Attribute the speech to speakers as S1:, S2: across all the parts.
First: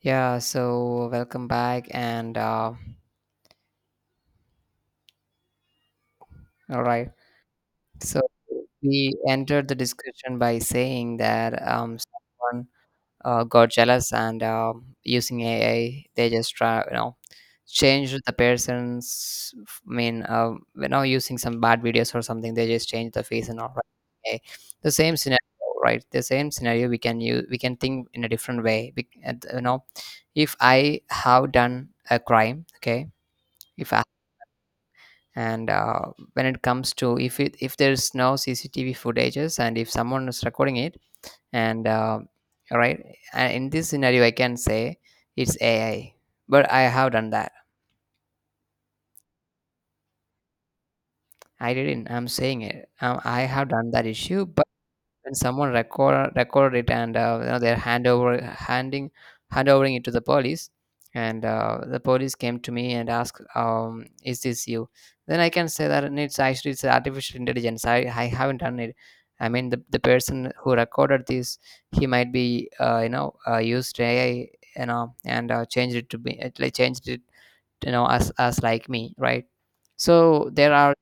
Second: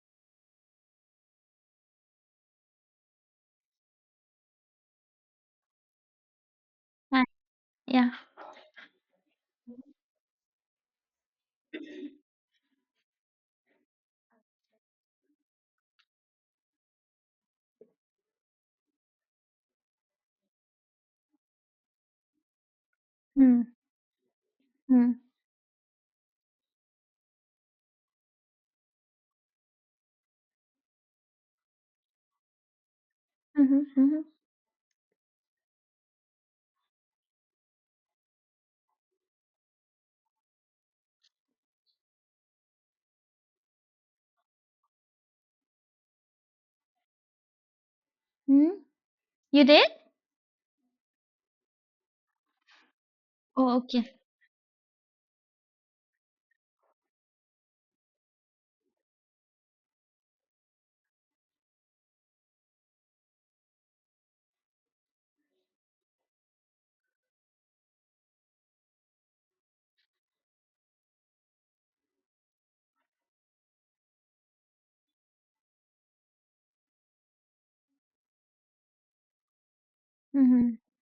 S1: Yeah, so welcome back. And all right,
S2: Hi. Yeah.
S1: so we entered the discussion by saying that someone got jealous and using AI, they just try, changed the person's, I mean, using some bad videos or something, they just change the face and all
S2: Hmm.
S1: right. Okay. The
S2: Mm,
S1: same
S2: mm.
S1: scenario, right? The same scenario we can use, we can think in a different way. You know, if I have done a crime, okay,
S2: Mhm,
S1: if
S2: mhm,
S1: and when it comes to if there's no CCTV footages and if someone is recording it and right, and in this scenario I can say it's AI, but I have done that.
S2: mhm. You did?
S1: I didn't. I'm saying it, I have
S2: Oh,
S1: done that
S2: okay.
S1: issue, but when someone record it and you know, they're hand overing it to the police, and the police came to me and asked, is this you? Then I can say that it's actually it's artificial intelligence. I haven't done it. I mean the person who recorded this, he might be, you know, used AI, you know, and changed it to be it, like changed it, you know, as like me, right? So there
S2: Mhm.
S1: are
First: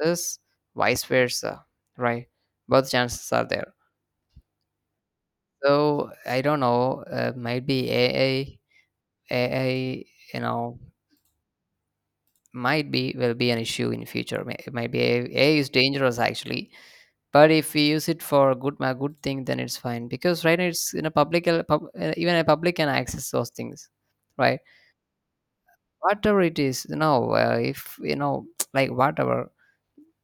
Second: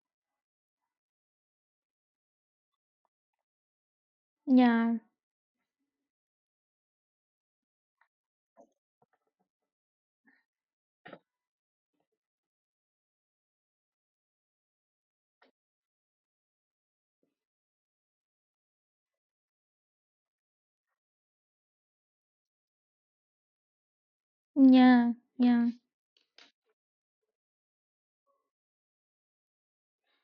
S1: chances, vice versa, right? Both chances are there.
S2: Yeah.
S1: So I don't know. Might be AI. AI, you know, might be will be an issue in future. It might be AI. AI is dangerous actually. But if we use it for good, a good thing, then it's fine. Because right now it's in a public, even a public can access those things, right?
S2: Yeah. Yeah.
S1: Whatever it is, you know, if you know, like whatever,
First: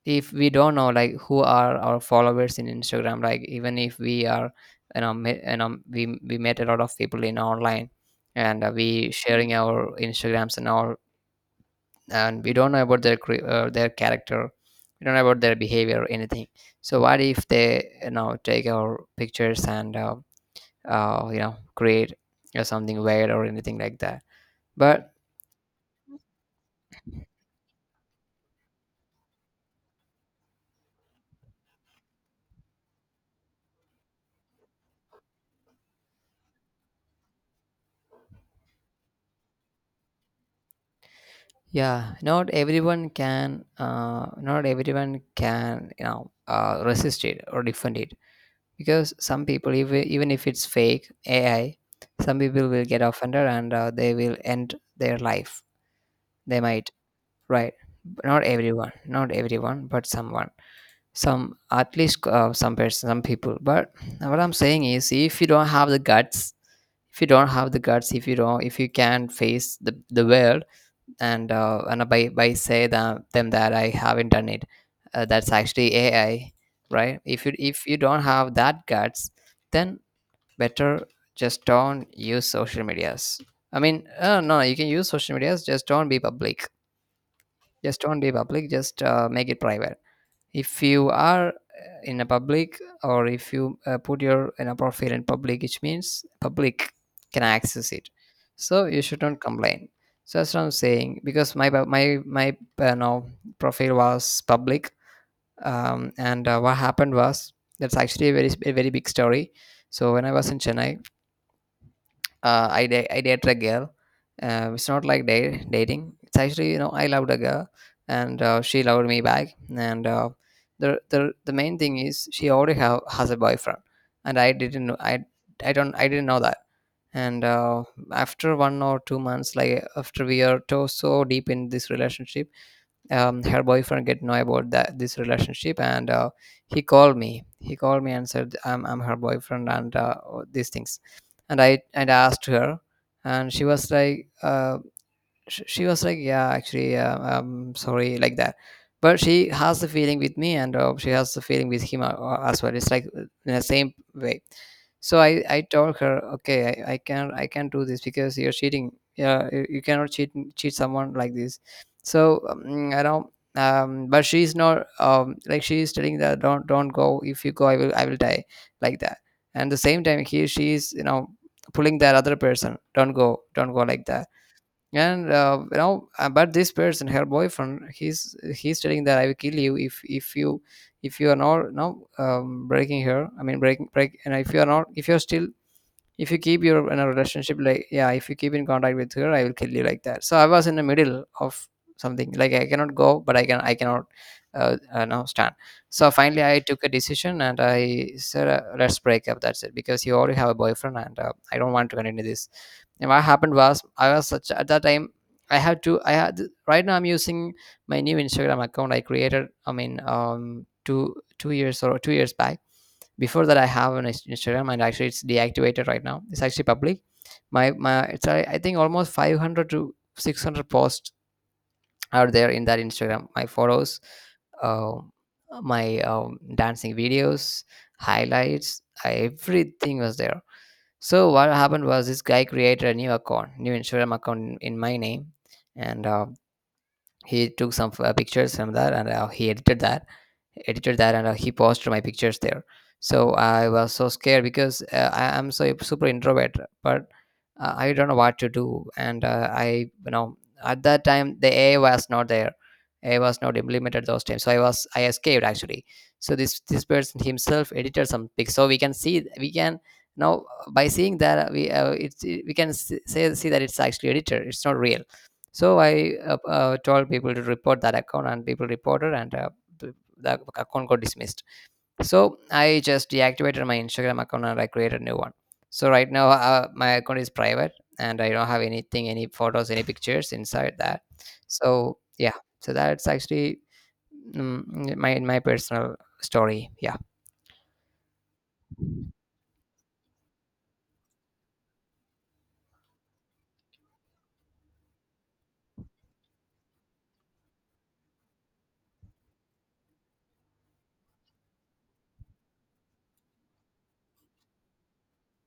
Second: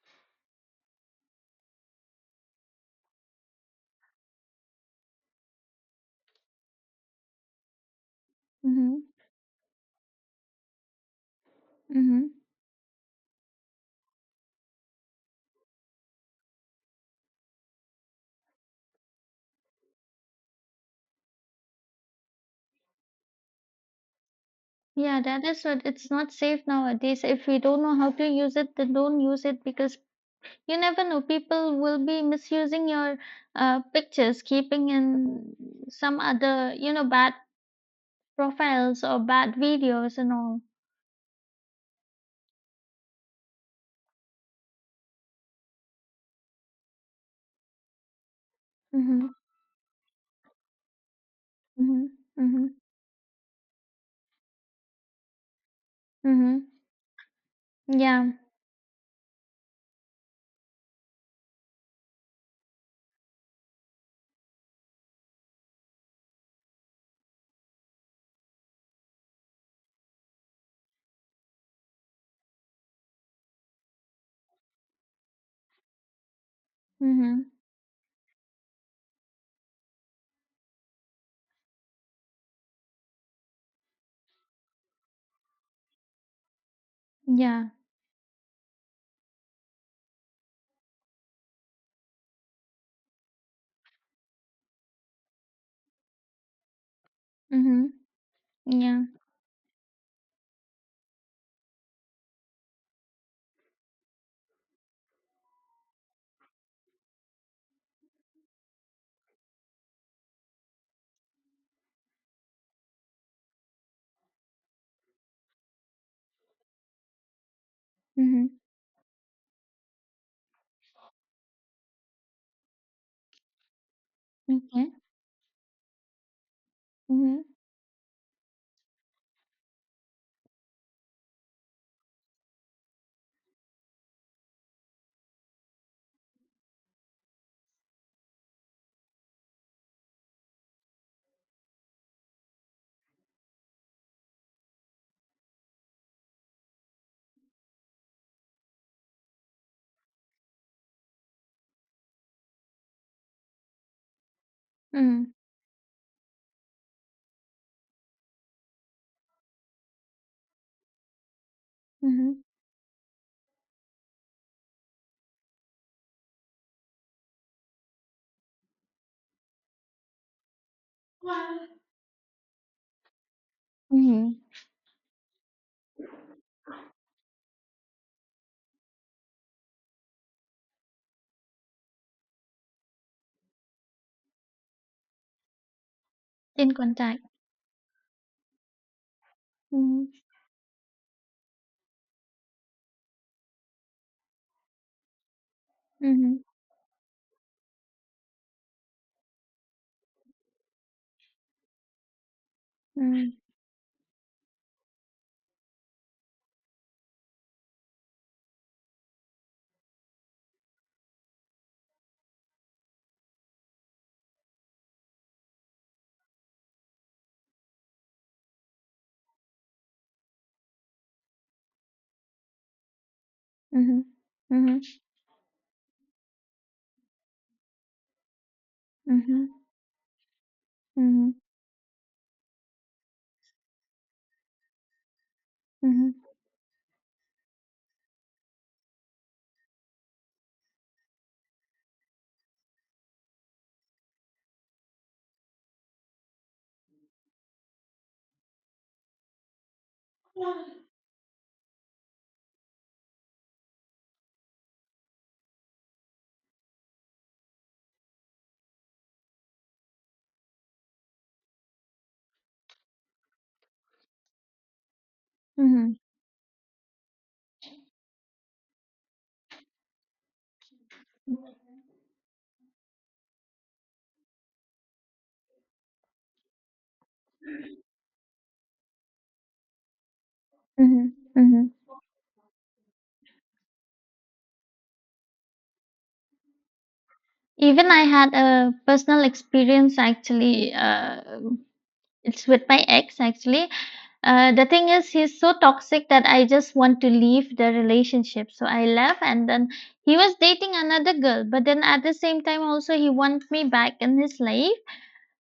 S1: if we don't know like who are our followers in Instagram, like even if we are, you know, you know, we met a lot of people in online, and
S2: Mhm.
S1: we sharing our Instagrams and all,
S2: Mhm.
S1: and we don't know about their their character. We don't know about their behavior or anything. So what if they, you know, take our pictures and you know, create something weird or anything like that, but
S2: Yeah, that is what, it's not safe nowadays. If we don't know how to use it, then don't use it, because you never know. People will be misusing your pictures, keeping in some other, bad profiles or bad videos and all.
S1: yeah, not everyone can, not everyone can, you know, resist it or defend it, because
S2: Mhm.
S1: some people, even if it's fake AI,
S2: Mhm.
S1: some people
S2: Mhm.
S1: will get offended, and they will end their life. They
S2: Mhm.
S1: might, right?
S2: Yeah.
S1: Not everyone, not everyone, but someone, some, at least, some person, some people. But what I'm saying is, if you don't have the guts, if you don't have the guts, if you don't, if you can't face the world, and by say that, them, that I haven't done it, that's actually AI, right? If
S2: Mhm.
S1: you, if you don't have that guts, then better just don't use social medias. I mean, no, you can use social medias, just don't be public.
S2: Yeah.
S1: Just don't be public. Just make it private, if you are, in a public, or if you, put your in a profile in public, which means public can
S2: Mhm.
S1: access it. So you
S2: Yeah.
S1: shouldn't complain. So that's what I'm saying, because my bu- my no, profile was public. And what happened was, that's actually a very, a very big story. So when I was in Chennai, I dated a girl. It's not like dating. It's actually, you know, I loved a girl, and
S2: Mhm.
S1: she loved me back. And the main thing is, has a boyfriend, and I
S2: Mh-mh,
S1: didn't know. I don't I didn't know that.
S2: mh-mh,
S1: And after 1 or 2 months, like after we are to, so deep in this relationship, her boyfriend get know about that, this relationship, and he called me and said, I'm her boyfriend, and these things. And I asked her. And she was like, she was like, yeah, actually, sorry, like that. But she has the feeling with me, and she has the feeling with him as well. It's like in the same way. So
S2: mm,
S1: I told her, okay, I can, I can't do this because you're cheating. Yeah, you cannot cheat someone like this.
S2: mhm.
S1: So I don't, but she's not, like she's telling that don't go, if you go, I will die, like that. And the same time, he she's, you know, pulling that other person, don't go don't go, like that.
S2: Mhm,
S1: And you know, but this person, her boyfriend, he's telling that, I will kill you. If you, if you are not, no breaking her, I mean, break. And if you are not, if you're still, if you keep
S2: den
S1: your in a
S2: Kontakt.
S1: relationship, like, yeah, if you keep in contact with her, I will kill you, like
S2: Mhm,
S1: that. So I was in the middle of something, like I cannot go, but I cannot, now stand. So
S2: mhm,
S1: finally I took a decision and I said, let's break up, that's it, because you already have a boyfriend, and I don't want to continue this. And what
S2: mhm,
S1: happened was, I was such at that time. I had, right now I'm using my new Instagram account I created, I mean, two years or 2 years back. Before that, I have an Instagram, and actually it's deactivated right now. It's actually public. It's I think almost 500 to 600 posts are there in that Instagram. My photos,
S2: mhm, mhm,
S1: uh, my dancing videos, highlights,
S2: mhm,
S1: everything was there. So
S2: mhm,
S1: what happened was, this guy created a new account, new Instagram account in my name, and
S2: mhm,
S1: he took some pictures from that, and he edited that, and he posted my pictures there. So I was so scared, because I am so super introvert. But I don't know what to do, and I, you know, at that time the AI was not there. AI was not implemented those times, so I was, I escaped actually. So this person himself edited some pics, so we can see, we can now, by seeing that, we, we can say see that it's actually edited, it's not real. So
S2: mhm,
S1: I told people to report that account, and people reported, and the account got dismissed. So I just deactivated my Instagram account and I created a new one. So right now, my account is private, and I don't have anything, any photos, any pictures inside that.
S2: mhm, mhm.
S1: So yeah, so that's actually, mm, my personal story. Yeah.
S2: Even I had a personal experience actually, it's with my ex actually. The thing is he's so toxic that I just want to leave the relationship. So I left, and then he was dating another girl, but then at the same time also he wants me back in his life.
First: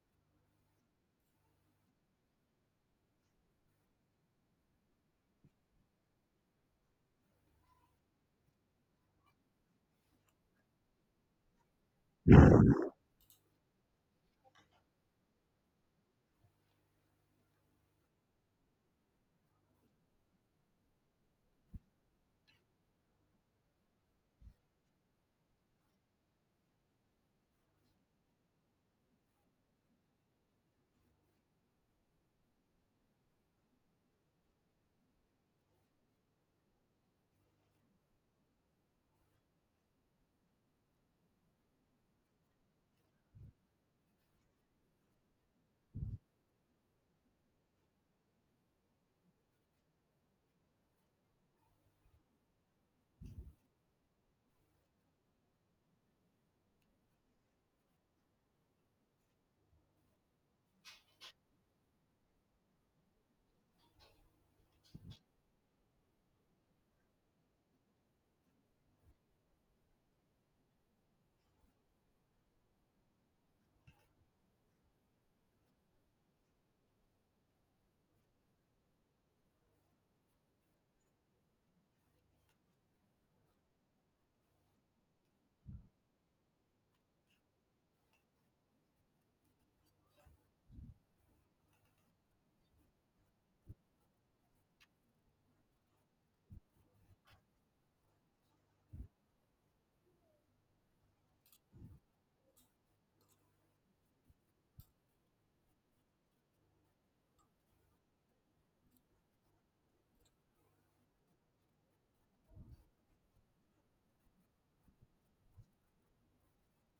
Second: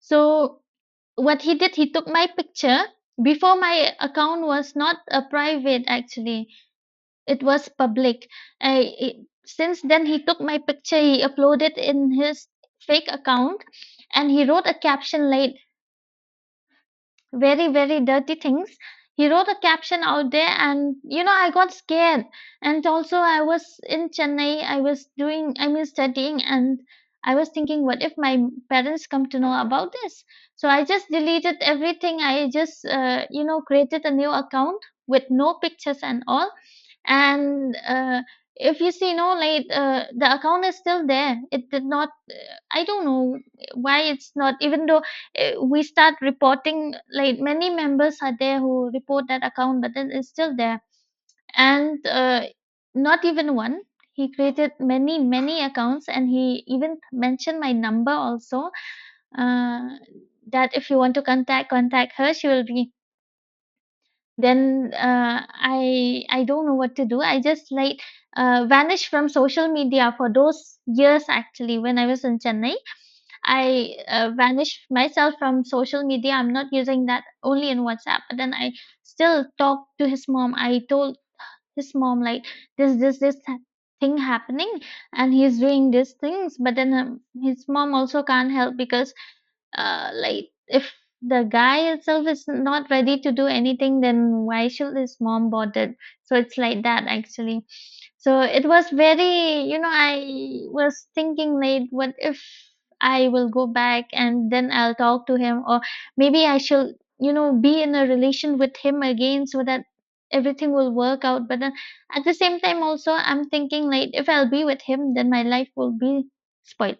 S2: So what he did, he took my picture. Before, my account was not a private, actually it was public. I, it, since then he took my picture, he uploaded in his fake account, and he wrote a caption like very very dirty things. He wrote a caption out there, and I got scared. And also, I was in Chennai, I was doing, I mean studying, and I was thinking, what if my parents come to know about this? So I just deleted everything. I just created a new account with no pictures and all. And if you see, no, like, the account is still there. It did not I don't know why it's not, even though we start reporting, like many members are there who report that account, but then it's still there. And not even one. He created many, many accounts, and he even mentioned my number also. Uh, that if you want to contact, contact her, she will be. Then I don't know what to do. I just like vanished from social media for those years, actually when I was in Chennai I vanish myself from social media. I'm not using that, only in WhatsApp. But then I still talk to his mom. I told his mom, like, this thing happening, and he's doing these things. But then his mom also can't help, because like if the guy itself is not ready to do anything, then why should his mom bother? So it's like that, actually. So it was very, I was thinking, like, what if I will go back and then I'll talk to him, or maybe I should, be in a relation with him again so that everything will work out. But then at the same time also I'm thinking, like, if I'll be with him then my life will be spoiled.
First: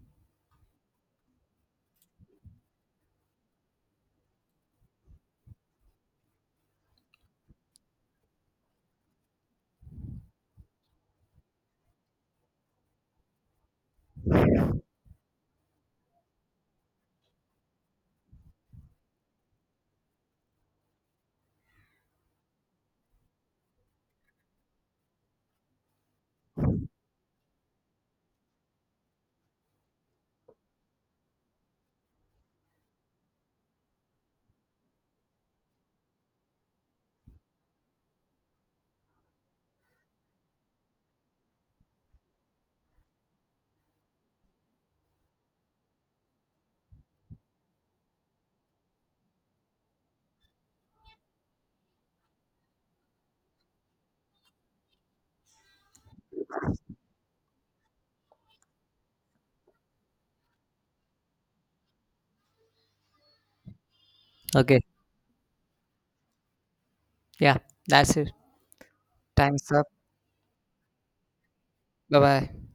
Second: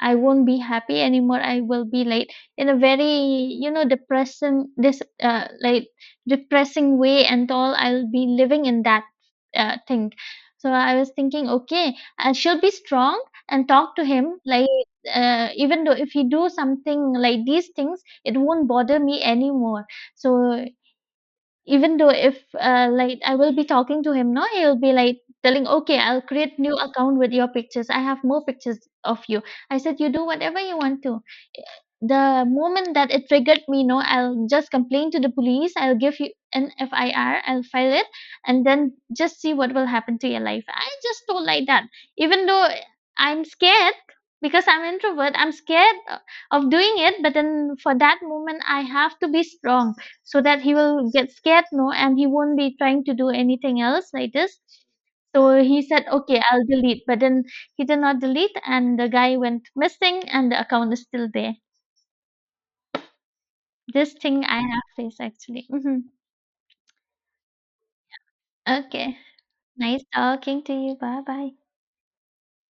S2: I won't be happy anymore. I will be like in a very, depressing, this like depressing way and all. I'll be living in that thing. So I was thinking, okay, I she'll be strong and talk to him. Like even though if he do something like these things, it won't bother me anymore. So even though if, like, I will be talking to him, no, he'll be like telling, "Okay, I'll create new account with your pictures. I have more pictures of you." I said, "You do whatever you want to. The moment that it triggered me, no, I'll just complain to the police. I'll give you an FIR. I'll file it, and then just see what will happen to your life. I just don't like that. Even though I'm scared because I'm introvert, I'm scared of doing it. But then for that moment, I have to be strong so that he will get scared, no, and he won't be trying to do anything else like this. So he said, okay, I'll delete. But then he did not delete, and the guy went missing, and the account is still there. This thing I
S1: Okay.
S2: have faced, actually. Mhm.
S1: Yeah. That's it.
S2: Okay.
S1: Time's up.
S2: Nice talking to you. Bye bye.
S1: Bye bye.